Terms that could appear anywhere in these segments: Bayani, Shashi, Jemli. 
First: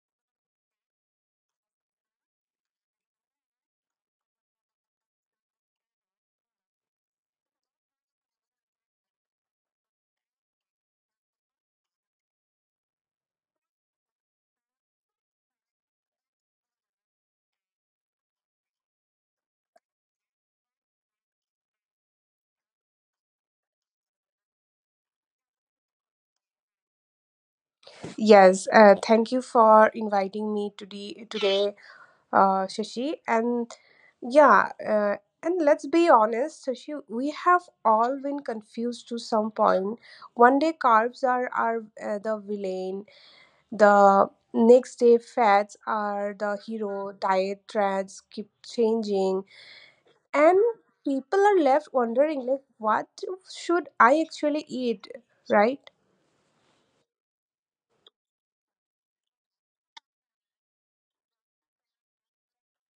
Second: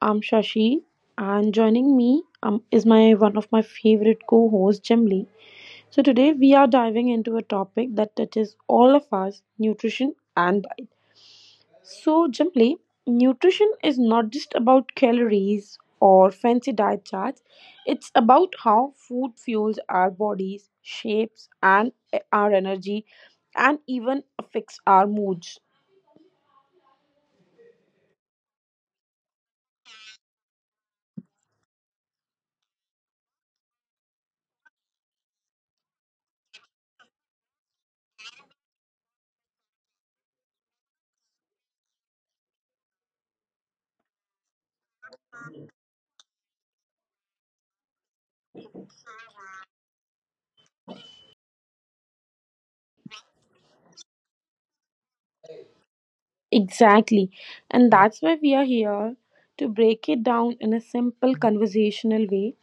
I'm Shashi, and joining me is my one of my favorite co-hosts, Jemli. So today we are diving into a topic that touches all of us: nutrition and diet. So, Jemli, nutrition is not just about calories or fancy diet charts. It's about how food fuels our bodies, shapes and our energy, and even affects our moods. Yes, Thank you for inviting me today, Shashi. Yeah, uh, and let's be honest, Shashi, we have all been confused to some point. One day carbs are the villain, the next day fats are the hero. Diet trends keep changing, and people are left wondering, like, what should I actually eat, right? Exactly. And that's why we are here to break it down in a simple conversational way.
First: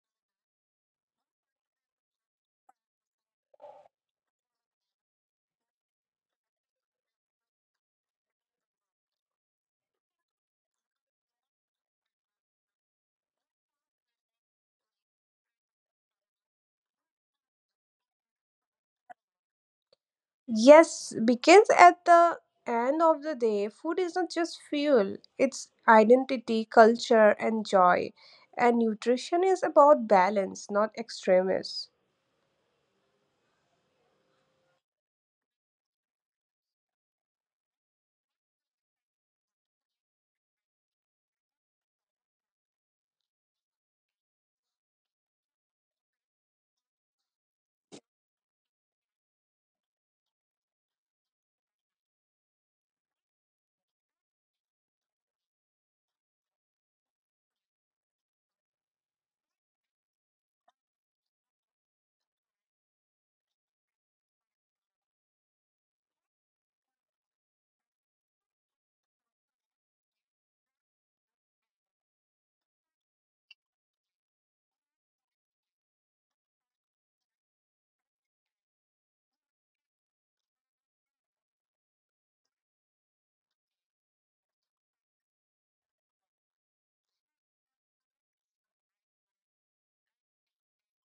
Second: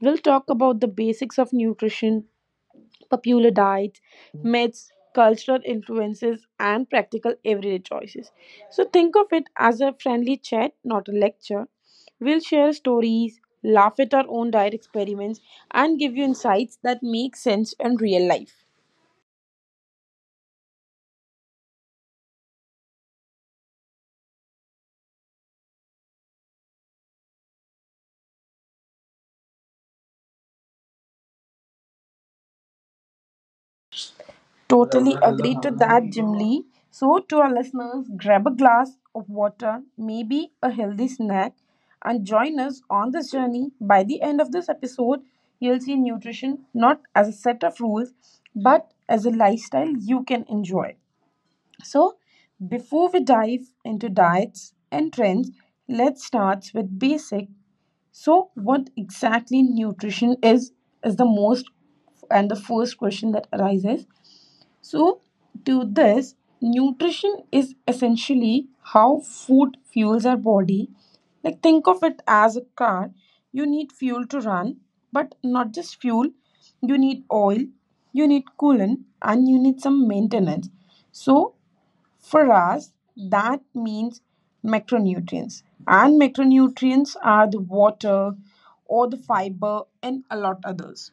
We'll talk about the basics of nutrition, popular diets, myths, cultural influences, and practical everyday choices. So think of it as a friendly chat, not a lecture. We'll share stories, laugh at our own diet experiments, and give you insights that make sense in real life. Yes, because at the end of the day, food is not just fuel, it's identity, culture, and joy. And nutrition is about balance, not extremes. Totally agree to that, Jim Lee. So, to our listeners, grab a glass of water, maybe a healthy snack, and join us on this journey. By the end of this episode, you'll see nutrition not as a set of rules, but as a lifestyle you can enjoy. So, before we dive into diets and trends, let's start with basic so, what exactly nutrition is the most and the first question that arises. So, to this, nutrition is essentially how food fuels our body. Like, think of it as a car. You need fuel to run, but not just fuel, you need oil, you need coolant, and you need some maintenance. So, for us, that means macronutrients. And macronutrients are the water or the fiber and a lot others.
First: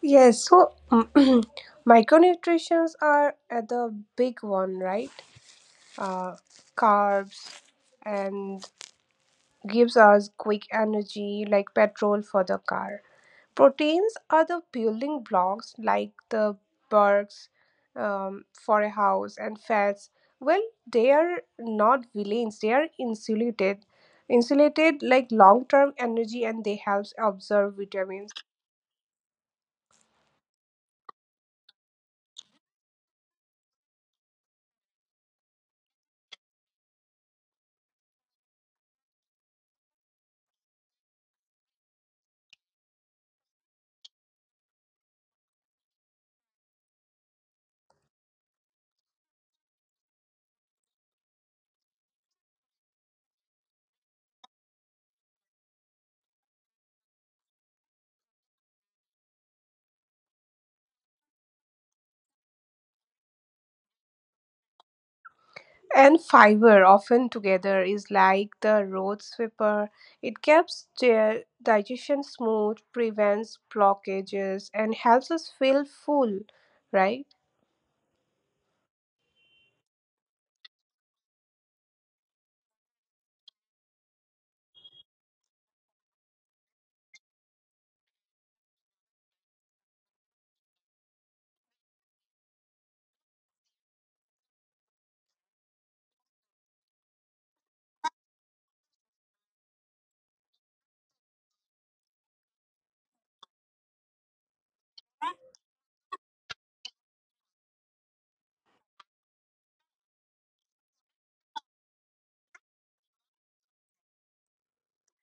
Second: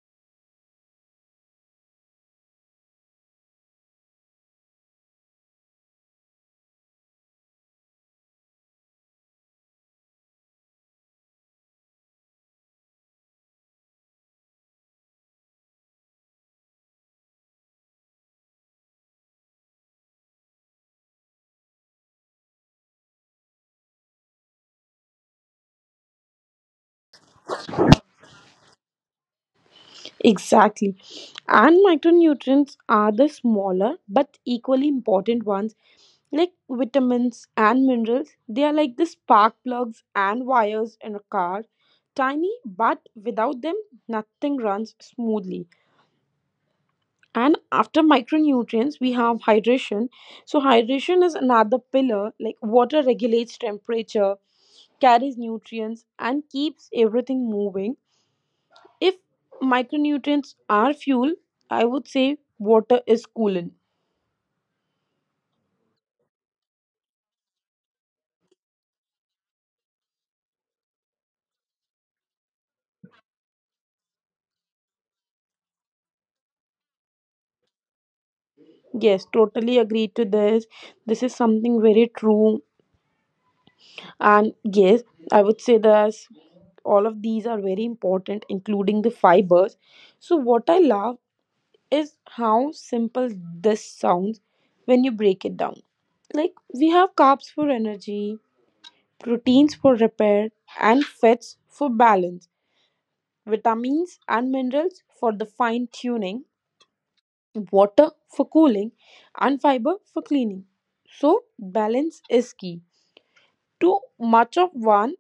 Yes, so micronutrients are the big one, right? Uh, Carbs and gives us quick energy like petrol for the car. Proteins are the building blocks, like the barks for a house, and fats. Well, they are not villains. They are insulated like long-term energy, and they helps absorb vitamins Exactly. And micronutrients are the smaller but equally important ones like vitamins and minerals. They are like the spark plugs and wires in a car. Tiny, but without them, nothing runs smoothly. And after micronutrients, we have hydration. So, hydration is another pillar. Like, water regulates temperature, carries nutrients, and keeps everything moving. If micronutrients are fuel, I would say water is coolant. and fiber. Often together is like the road sweeper. It keeps the digestion smooth, prevents blockages, and helps us feel full. Right? Yes, totally agree to this. This is something very true. And yes, I would say that all of these are very important, including the fibers. So, what I love is how simple this sounds when you break it down. Like, we have carbs for energy, proteins for repair, and fats for balance, vitamins and minerals for the fine tuning water for cooling, and fiber for cleaning. So, balance is key. Too much of one,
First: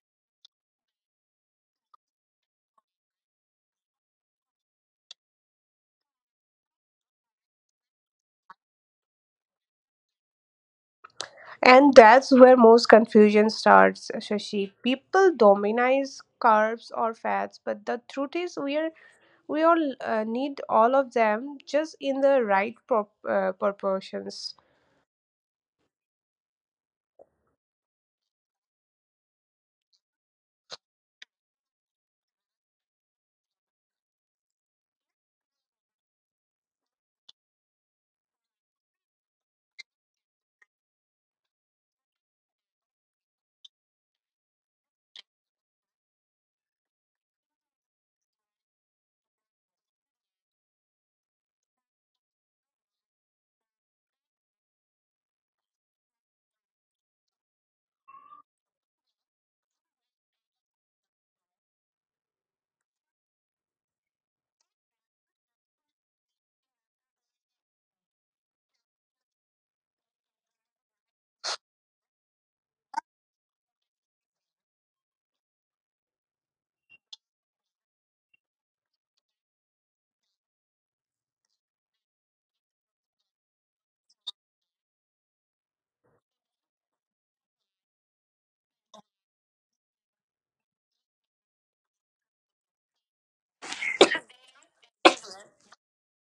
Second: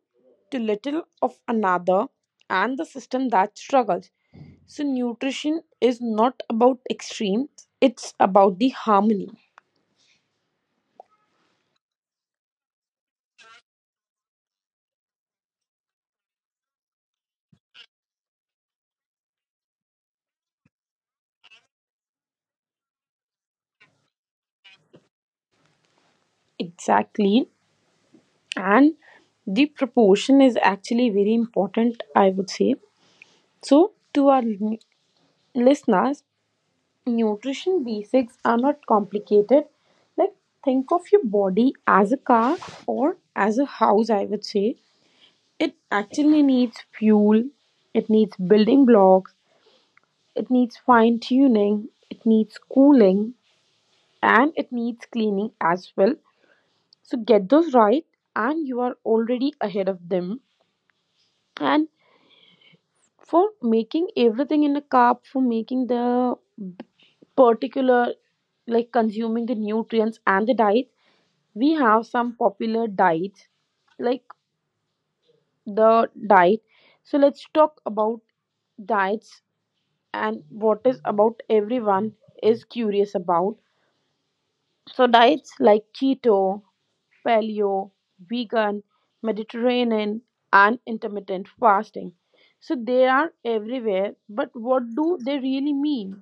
too little of another, and the system that struggles. So, nutrition is not about extremes, it's about the harmony. And that's where most confusion starts, Shashi. People dominize carbs or fats, but the truth is, we all need all of them, just in the right proportions. Exactly. And the proportion is actually very important, I would say. So, to our listeners, nutrition basics are not complicated. Like, think of your body as a car or as a house, I would say. It actually needs fuel, it needs building blocks, it needs fine tuning, it needs cooling, and it needs cleaning as well. So, get those right, and you are already ahead of them. And for making everything in a carb, for making the particular like consuming the nutrients and the diet we have some popular diets like the diet so let's talk about diets and what is about everyone is curious about. So diets like keto, paleo, vegan, Mediterranean, and intermittent fasting, so they are everywhere, but what do they really mean?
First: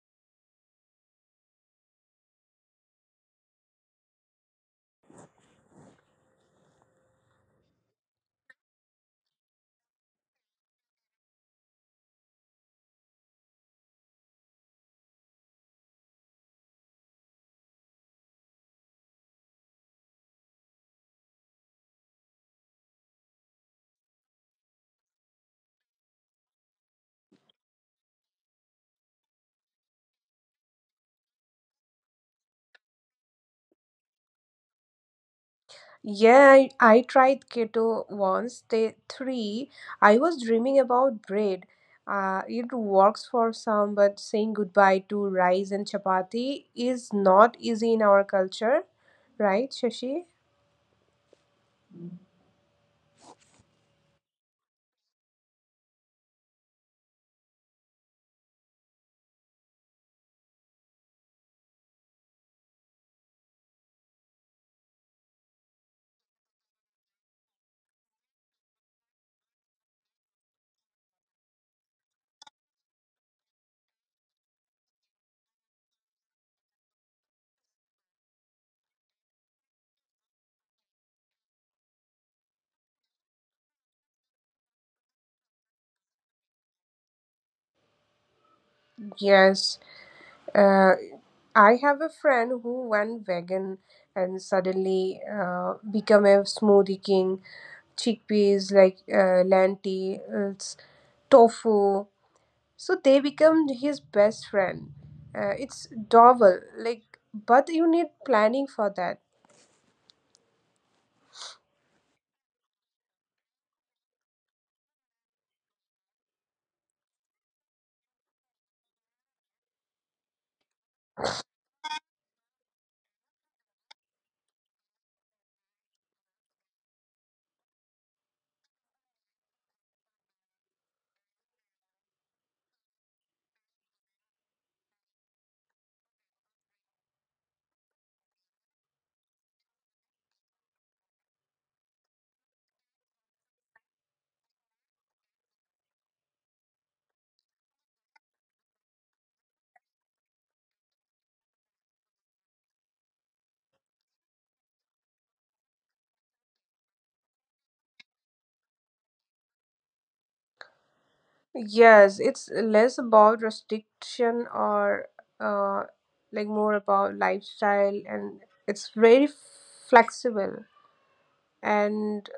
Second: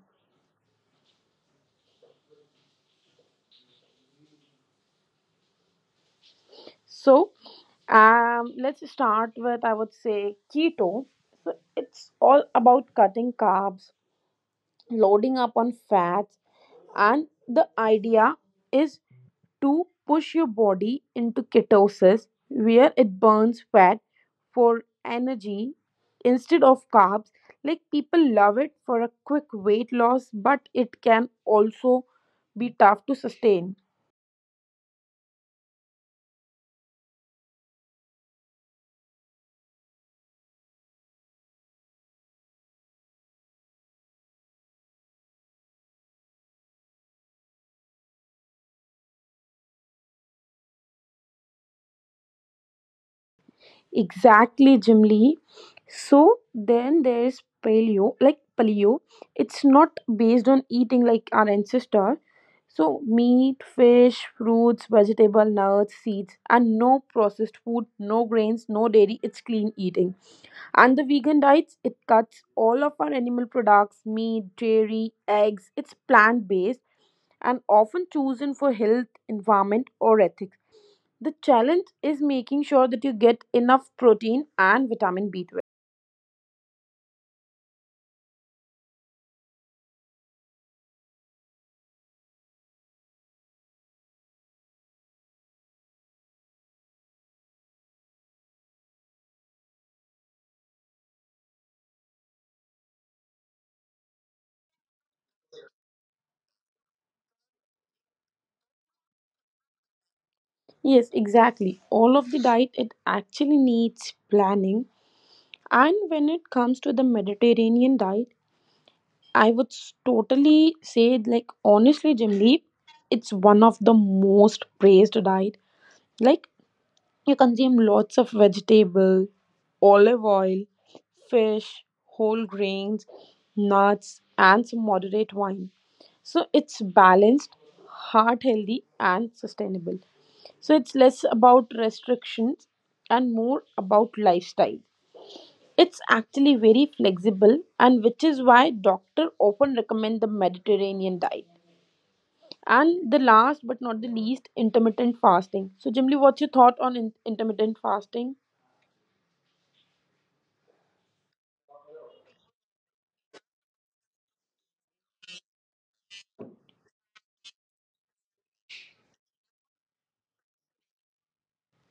So let's start with, I would say, keto. So it's all about cutting carbs, loading up on fats, and the idea is to push your body into ketosis where it burns fat for energy instead of carbs. Like, people love it for a quick weight loss, but it can also be tough to sustain. Yeah, I tried keto once, day three. I was dreaming about bread. It works for some, but saying goodbye to rice and chapati is not easy in our culture, right, Shashi? Exactly, Jim Lee. So then there's paleo, like paleo. It's not based on eating like our ancestor. So meat, fish, fruits, vegetable, nuts, seeds, and no processed food, no grains, no dairy. It's clean eating. And the vegan diets, it cuts all of our animal products, meat, dairy, eggs. It's plant based and often chosen for health, environment, or ethics. The challenge is making sure that you get enough protein and vitamin B12. Yes. uh, I have a friend who went vegan and suddenly become a smoothie king. Chickpeas, like, lentils, tofu. So they become his best friend. It's double, like, but you need planning for that. Yes, exactly. All of the diet it actually needs planning. And when it comes to the Mediterranean diet, I would s- totally say like honestly, Jim Lee, it's one of the most praised diet. Like, you consume lots of vegetable, olive oil, fish, whole grains, nuts, and some moderate wine. So it's balanced, heart healthy, and sustainable. So it's less about restrictions and more about lifestyle. It's actually very flexible, and which is why doctors often recommend the Mediterranean diet. And the last but not the least, intermittent fasting. So, Jimli, what's your thought on intermittent fasting? Yes, it's less about restriction or uh, more about lifestyle, and it's very flexible. And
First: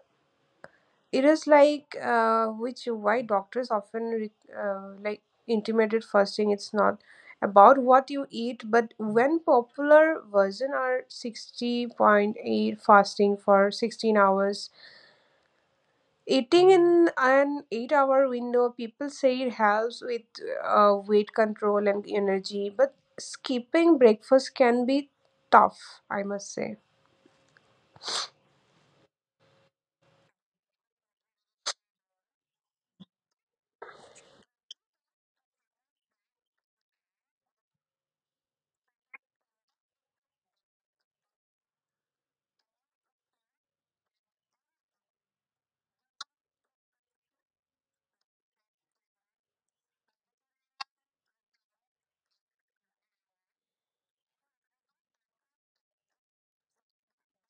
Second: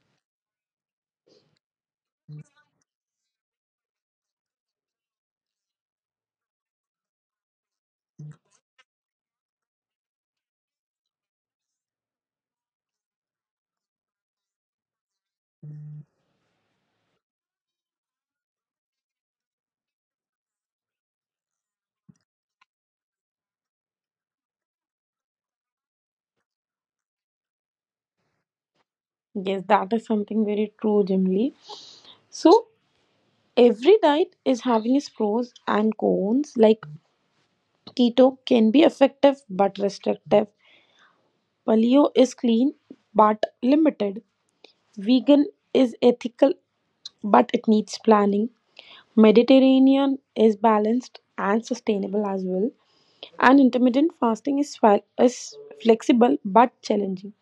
it is like which why doctors often uh, like intermittent fasting. It's not about what you eat, but when. Popular version are 60.8 fasting for 16 hours. Eating in an 8 hour window, people say it helps with weight control and energy, but skipping breakfast can be tough, I must say. Yes, that is something very true, Jimli. So, every diet is having its pros and cons. Like, keto can be effective but restrictive. Paleo is clean but limited. Vegan is ethical but it needs planning. Mediterranean is balanced and sustainable as well. And intermittent fasting is flexible but challenging.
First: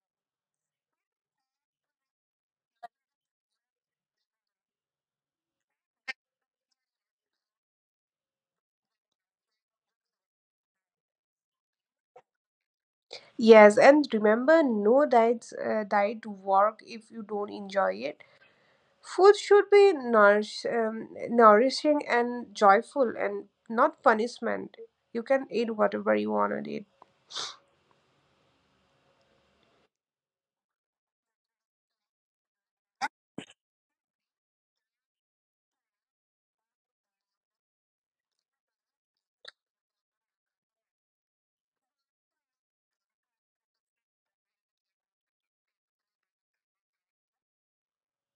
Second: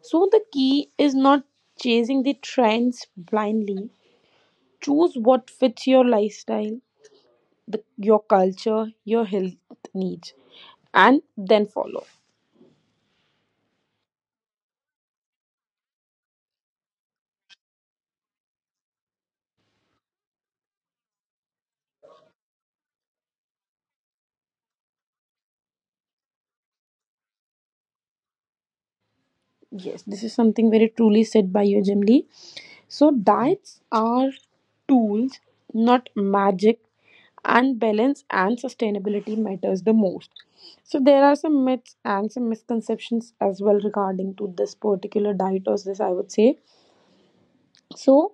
So the key is not chasing the trends blindly. Choose what fits your lifestyle, your culture, your health needs, and then follow. Yes, and remember, no diet work if you don't enjoy it. Food should be nourishing and joyful, and not punishment. You can eat whatever you want to eat. Yes, this is something very truly said by you, Jim Lee. So, diets are tools, not magic, and balance and sustainability matters the most. So, there are some myths and some misconceptions as well regarding to this particular diet, or this I would say. So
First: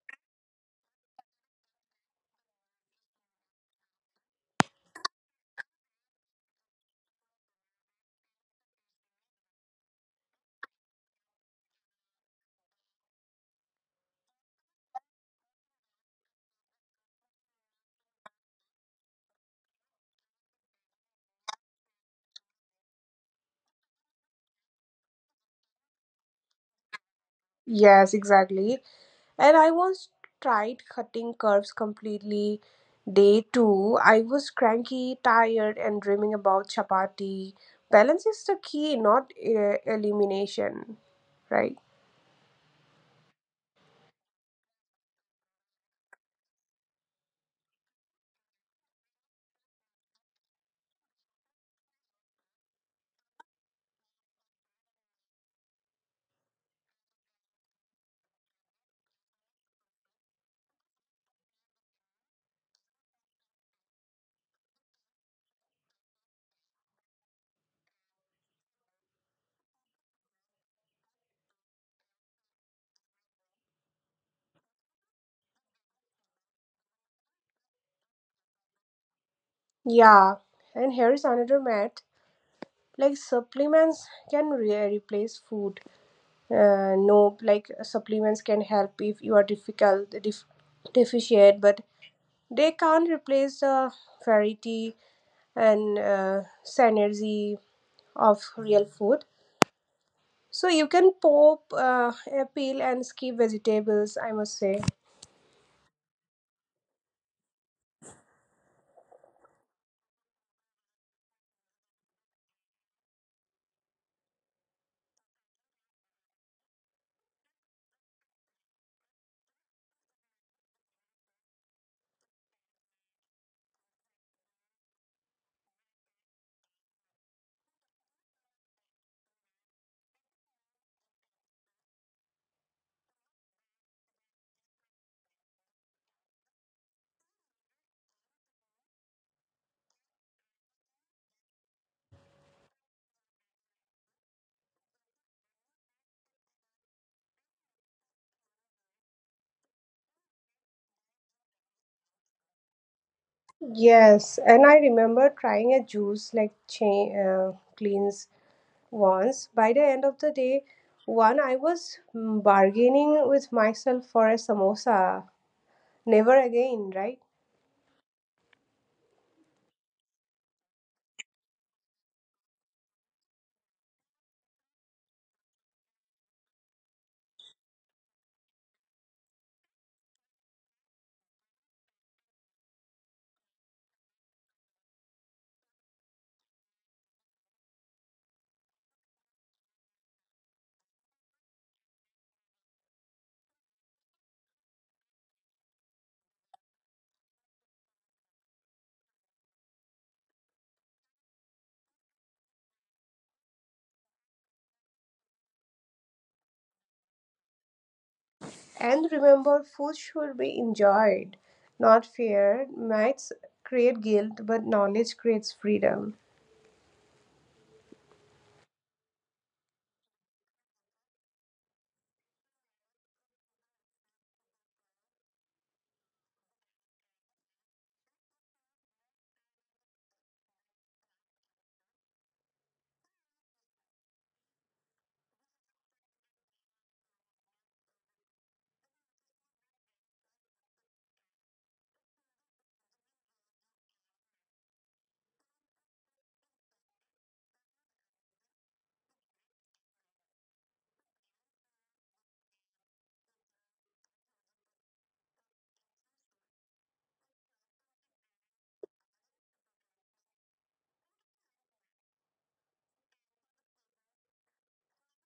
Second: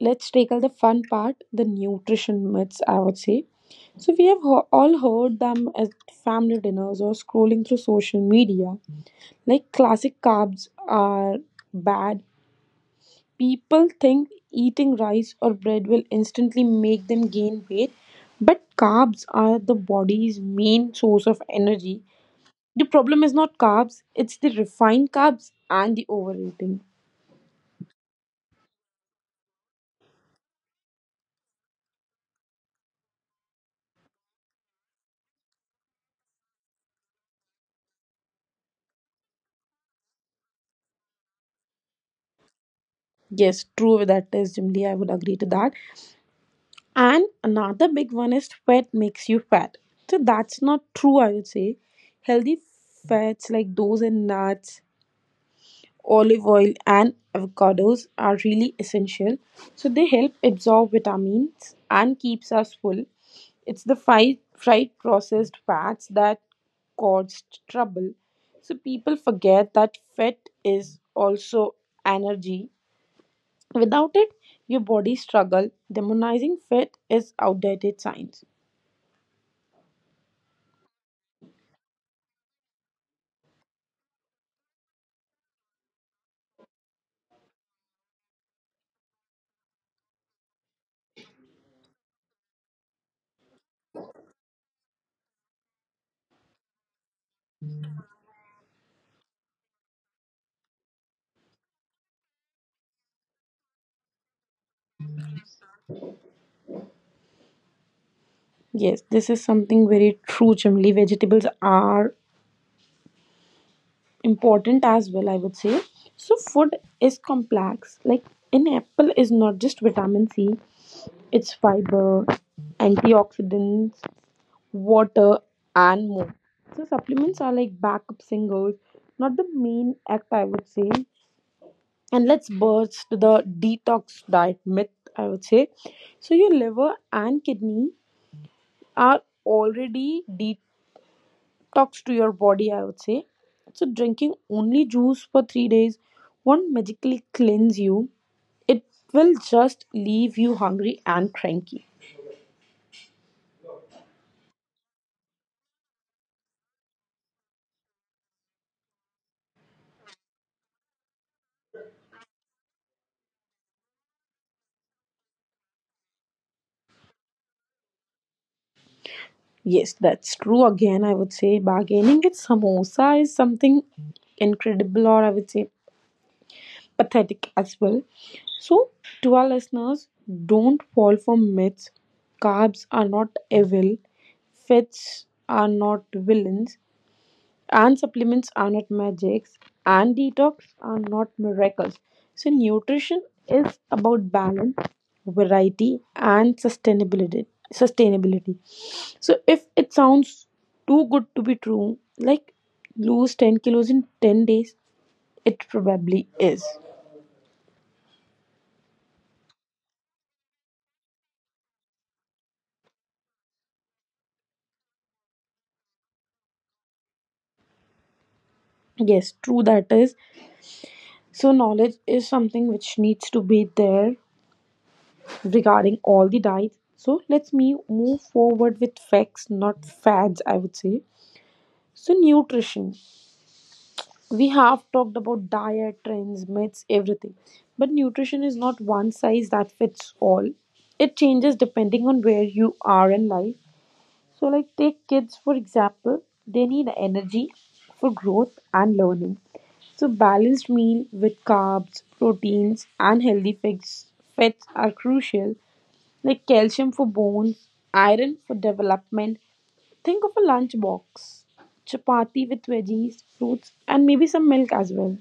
let's tackle the fun part, the nutrition myths, I would say. So we have all heard them at family dinners or scrolling through social media. Like, classic carbs are bad. People think eating rice or bread will instantly make them gain weight, but carbs are the body's main source of energy. The problem is not carbs, it's the refined carbs and the overeating. Yes, exactly. And I once tried cutting curves completely. Day two, I was cranky, tired, and dreaming about chapati. Balance is the key, not elimination, right? Yes, true that is, Jimli. I would agree to that. And another big one is fat makes you fat. So that's not true, I would say. Healthy fats like those in nuts, olive oil, and avocados are really essential. So they help absorb vitamins and keeps us full. It's the fried processed fats that caused trouble. So people forget that fat is also energy. Without it, your body struggle. Demonizing fat is outdated science. Yeah. And here is another myth. Like, supplements can replace food. No, like, supplements can help if you are deficient, but they can't replace the variety and synergy of real food. So you can pop a peel and skip vegetables, I must say. Yes, this is something very true, Chimli. Vegetables are important as well, I would say. So, food is complex. Like, an apple is not just vitamin C, it's fiber, antioxidants, water, and more. So, supplements are like backup singles, not the main act, I would say. And let's burst the detox diet myth, I would say. So, your liver and kidney are already detoxed talks to your body, I would say. So, drinking only juice for 3 days won't magically cleanse you, it will just leave you hungry and cranky. Yes, and I remember trying a juice like chain cleanse once. By the end of the day, one I was bargaining with myself for a samosa. Never again, right? Yes, that's true. Again, I would say bargaining with samosa is something incredible, or I would say pathetic as well. So, to our listeners, don't fall for myths. Carbs are not evil, fats are not villains, and supplements are not magics, and detox are not miracles. So nutrition is about balance, variety, and sustainability, sustainability. So if it sounds too good to be true, like lose 10 kilos in 10 days, it probably is. And remember, food should be enjoyed, not feared. Myths create guilt, but knowledge creates freedom. Yes, true that is. So knowledge is something which needs to be there regarding all the diets, so let's me move forward with facts, not fads, I would say. So, nutrition. We have talked about diet, trends, myths, everything. But nutrition is not one size that fits all. It changes depending on where you are in life. So, like, take kids for example, they need energy for growth and learning. So, balanced meal with carbs, proteins, and healthy fats, fats are crucial, like calcium for bones, iron for development. Think of a lunchbox chapati with veggies, fruits, and maybe some milk as well.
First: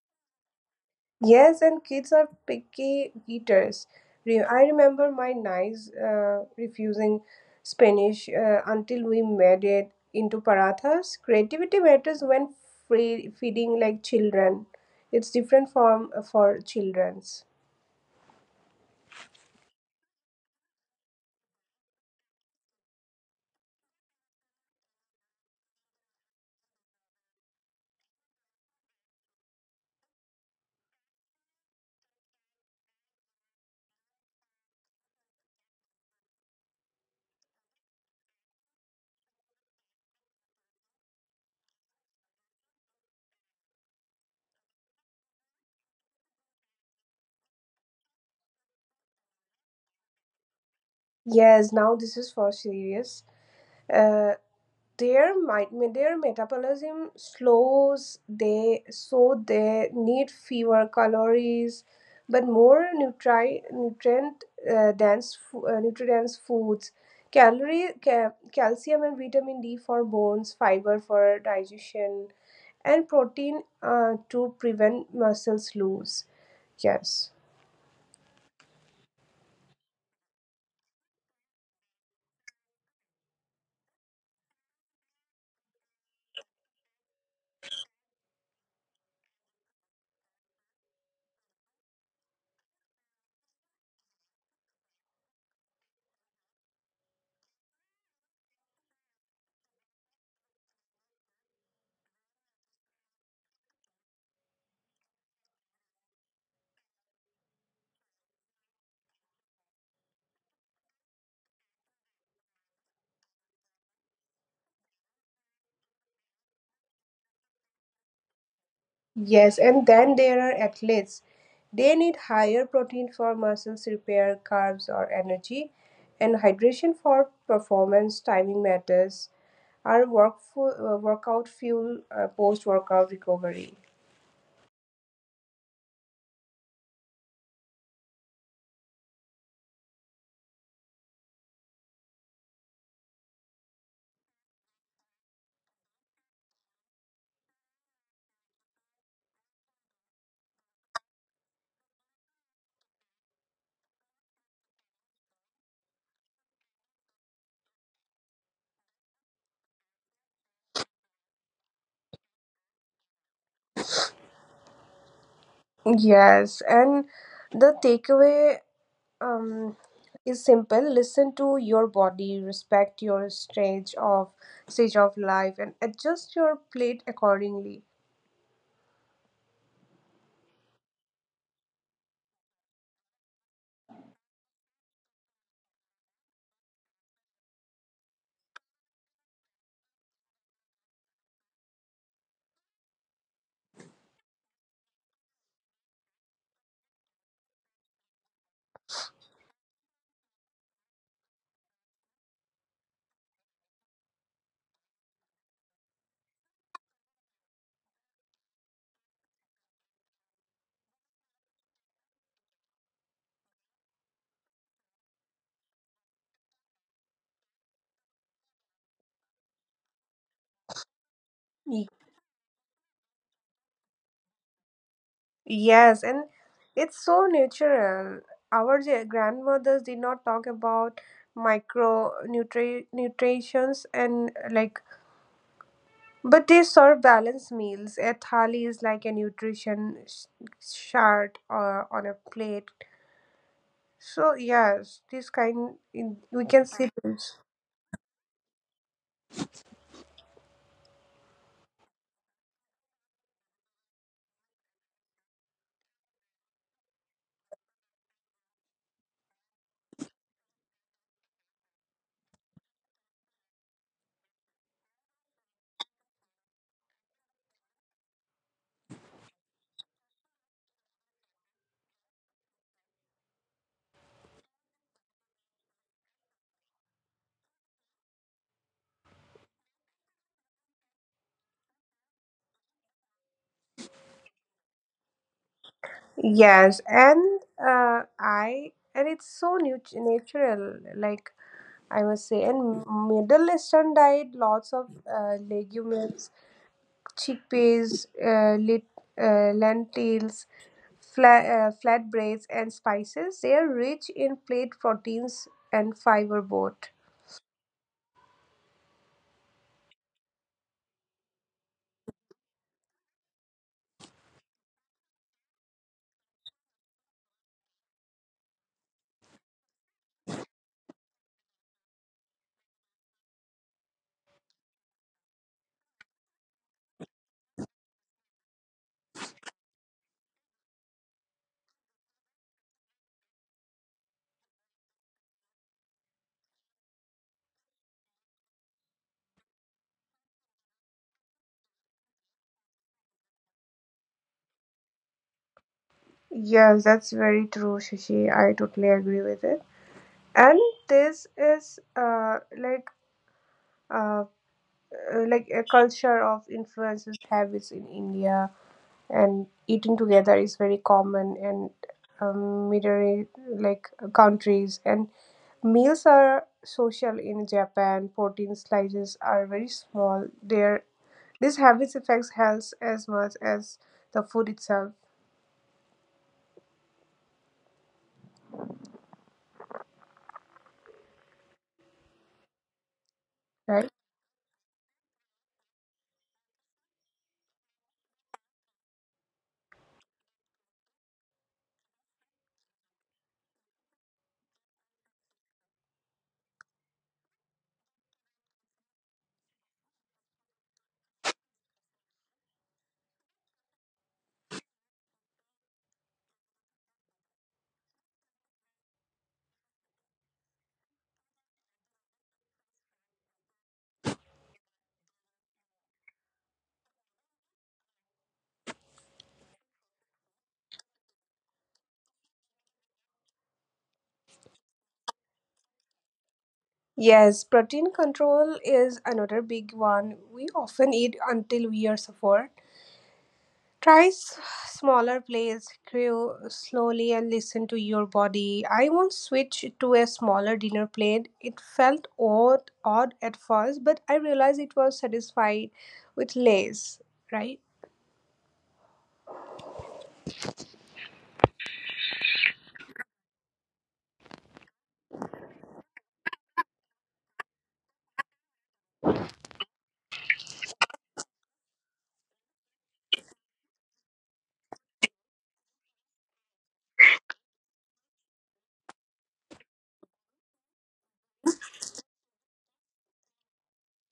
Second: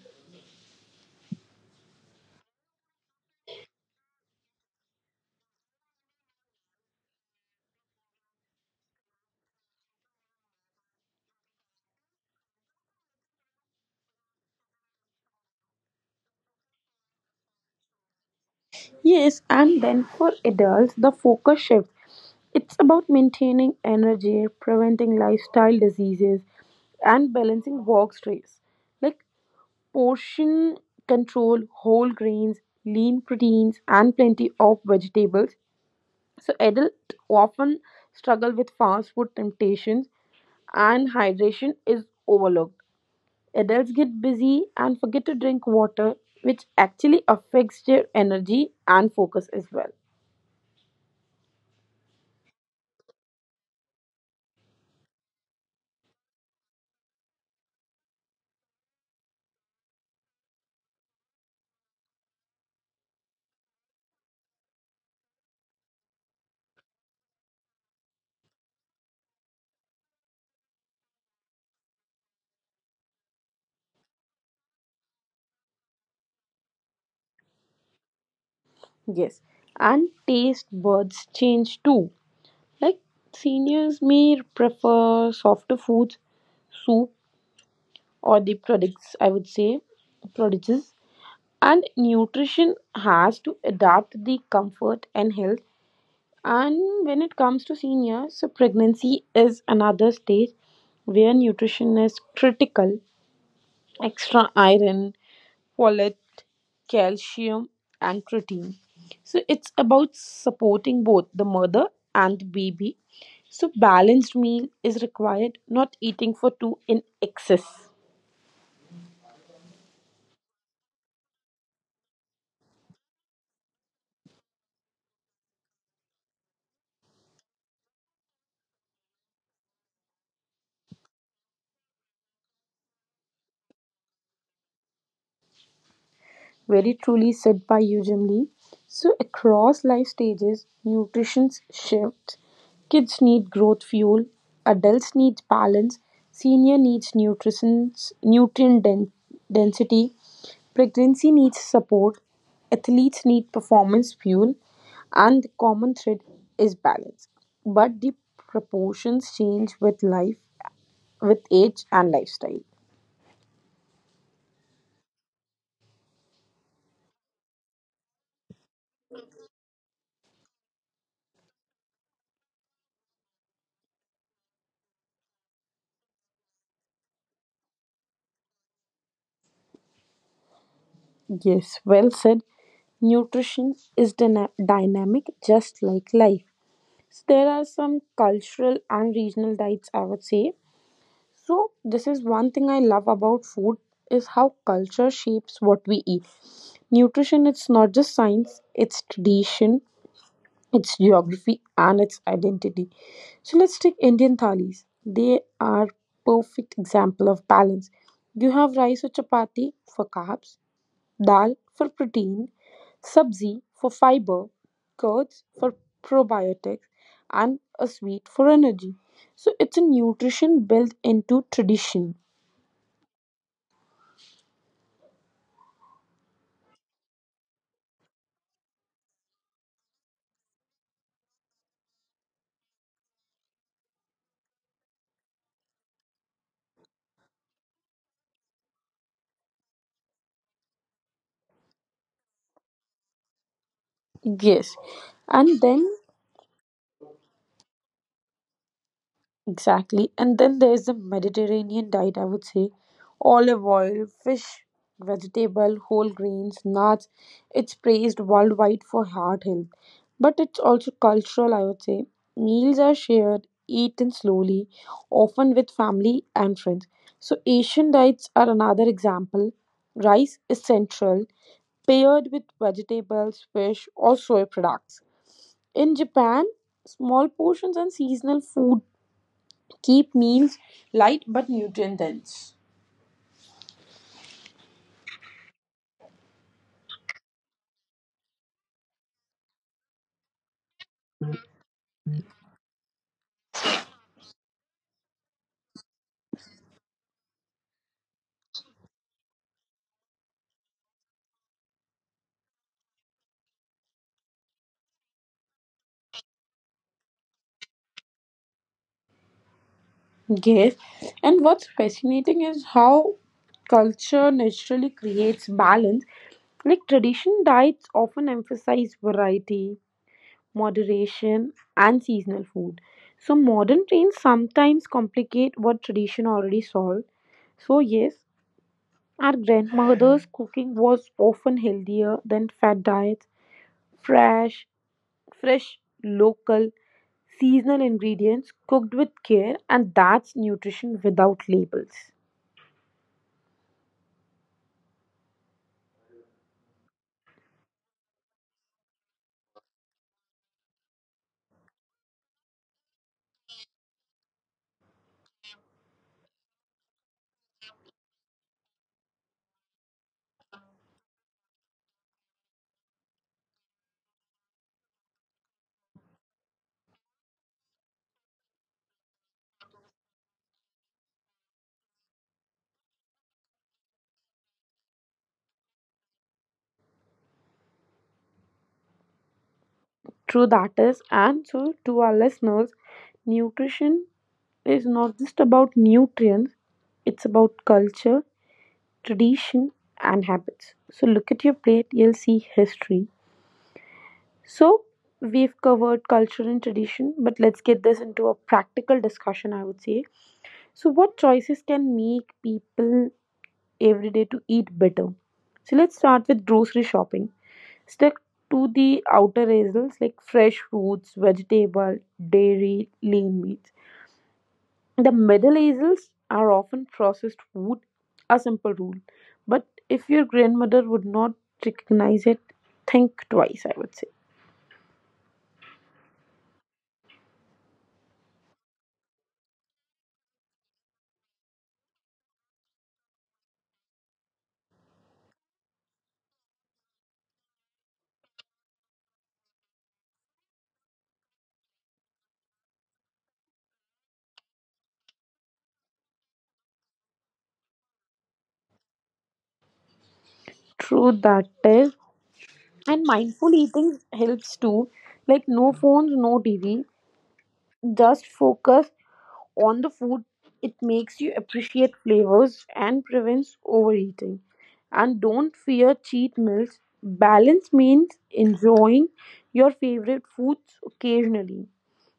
Yes, and kids are picky eaters. I remember my nice refusing Spanish until we made it into parathas. Creativity matters when free feeding like children. It's different from for children's. Yes, and then for adults, the focus shift. It's about maintaining energy, preventing lifestyle diseases, and balancing work stress. Like, portion control, whole grains, lean proteins, and plenty of vegetables. So adults often struggle with fast food temptations and hydration is overlooked. Adults get busy and forget to drink water, which actually affects their energy and focus as well. Yes, now this is for serious. Uh, their might their metabolism slows, they, so they need fewer calories but more nutrient nutrient dense foods. Calcium and vitamin d for bones, fiber for digestion, and protein to prevent muscles loss. Yes. Yes, and taste buds change too. Like, seniors may prefer softer foods, soup, or the products, I would say, prodigies. And nutrition has to adapt the comfort and health. And when it comes to seniors, so pregnancy is another stage where nutrition is critical. Extra iron, folate, calcium, and protein. So it's about supporting both the mother and the baby. So balanced meal is required, not eating for two in excess. Yes, and then there are athletes. They need higher protein for muscles repair, carbs or energy, and hydration for performance. Timing matters. Our workout fuel, post workout recovery. Very truly said by you, Jimli. So, across life stages, nutrition shifts. Kids need growth fuel, adults need balance, senior needs nutrition, nutrient density, pregnancy needs support, athletes need performance fuel, and the common thread is balance. But the proportions change with life, with age, and lifestyle. Yes, and the takeaway um, is simple. Listen to your body, respect your stage of life, and adjust your plate accordingly. Yes, well said. Nutrition is dynamic, just like life. So there are some cultural and regional diets, I would say. So this is one thing I love about food is how culture shapes what we eat. Nutrition, it's not just science, it's tradition, it's geography, and it's identity. So let's take Indian thalis. They are perfect example of balance. You have rice or chapati for carbs, dal for protein, sabzi for fiber, curds for probiotics, and a sweet for energy. So it's a nutrition built into tradition. Yes, and it's so natural. Our grandmothers did not talk about micro nutri nutritions and but they serve balanced meals. A thali is like a nutrition chart on a plate. So yes, this Yes. kind in, And we can then see this. Exactly. And then there's the Mediterranean diet, I would say, olive oil, fish, vegetable, whole grains, nuts. It's praised worldwide for heart health. But it's also cultural, I would say. Meals are shared, eaten slowly, often with family and friends. So, Asian diets are another example. Rice is central, paired with vegetables, fish, or soy products. In Japan, small portions and seasonal food keep meals light but nutrient dense. Yes, and I and it's so nut natural. Like, I must say, and Middle Eastern diet, lots of legumes, chickpeas, lentils, flatbreads, and spices. They are rich in plant proteins and fiber both. Yes, and what's fascinating is how culture naturally creates balance. Like, tradition diets often emphasize variety, moderation, and seasonal food. So modern trends sometimes complicate what tradition already solved. So yes, our grandmother's cooking was often healthier than fat diets, fresh, fresh, local, seasonal ingredients cooked with care, and that's nutrition without labels. Yes, that's very true, Shashi. I totally agree with it. And this is uh, like a culture of influences habits in India. And eating together is very common in Middle East, like, countries. And meals are social. In Japan, protein slices are very small there. This habits affects health as much as the food itself, True, that is. And so, right? to our listeners, nutrition is not just about nutrients, it's about culture, tradition, and habits. So, look at your plate, you'll see history. So, we've covered culture and tradition, but let's get this into a practical discussion, I would say. So, what choices can make people every day to eat better? So, let's start with grocery shopping. Stick to the outer aisles like fresh fruits, vegetable, dairy, lean meats. The middle aisles are often processed food, a simple rule. But if your grandmother would not recognize it, think twice, I would say. Yes, protein control is another big one. We often eat until we are suffer. Try smaller plates, grew slowly, and listen to your body. I once switched to a smaller dinner plate. It felt odd at first, but I realized it was satisfied with less, right? True that is. And mindful eating helps too. Like, no phones, no TV. Just focus on the food, it makes you appreciate flavors and prevents overeating. And don't fear cheat meals. Balance means enjoying your favorite foods occasionally.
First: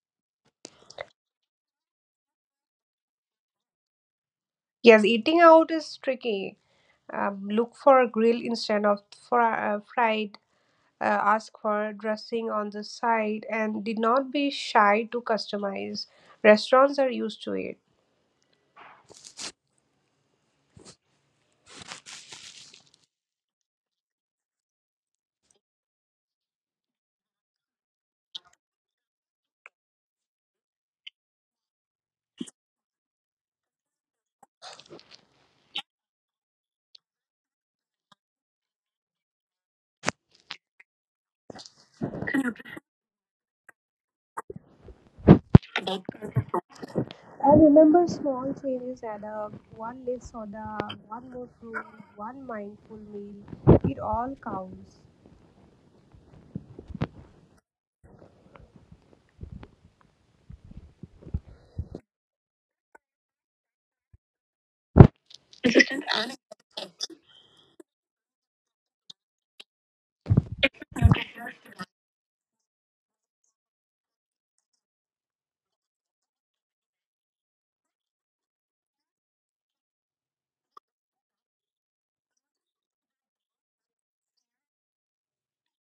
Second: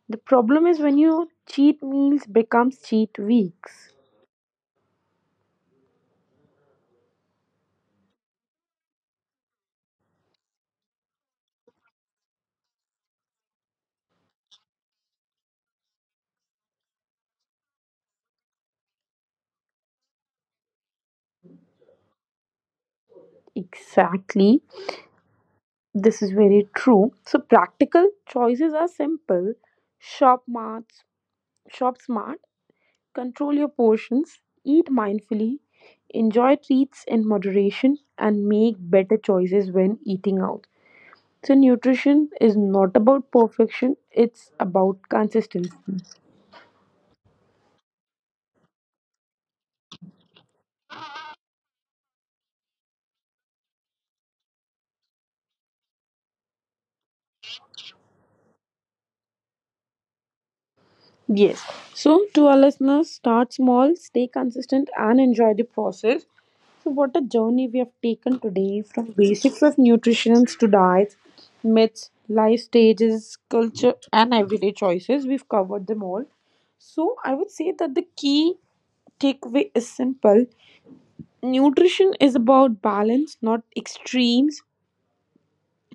The problem is when your cheat meals becomes cheat weeks. Yes, eating out is tricky. Look for a grill instead of fried. Ask for dressing on the side, and did not be shy to customize. Restaurants are used to it. Exactly. This is very true. So practical choices are simple. Shop smart, shop smart. Control your portions, eat mindfully, enjoy treats in moderation, and make better choices when eating out. So, nutrition is not about perfection, it's about consistency. I remember small changes add up. One less soda, one more fruit, one mindful meal. It all counts. Yes. So, to our listeners, start small, stay consistent, and enjoy the process. So, what a journey we have taken today from basics of nutrition to diets, myths, life stages, culture, and everyday choices. We've covered them all. So, I would say that the key takeaway is simple, nutrition is about balance, not extremes.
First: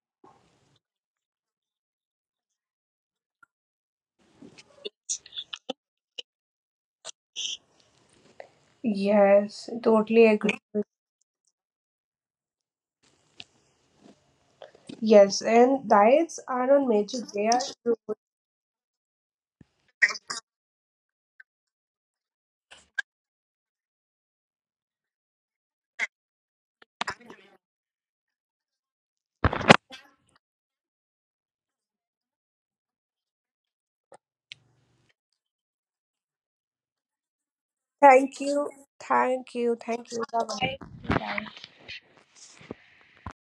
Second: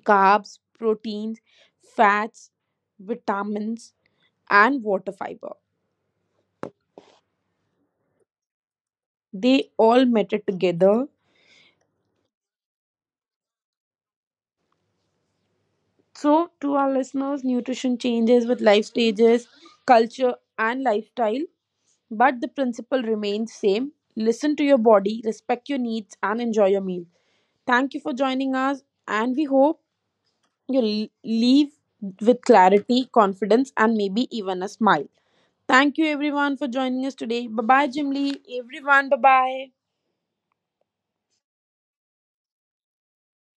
Carbs, proteins, fats, vitamins, and water fiber. They Yes, all totally matter agree. together. Yes, and diets So, are to not our magic. listeners, They are. nutrition changes with life stages, culture, and lifestyle, but the principle remains same. Listen to your body, respect your needs, and enjoy your meal. Thank you for joining us, and we hope you leave with clarity, confidence, and maybe even a smile. Thank you everyone for joining us today. Bye bye, Jimly. Thank you. Everyone, bye Thank bye. you. Thank you. Bye bye. Bye.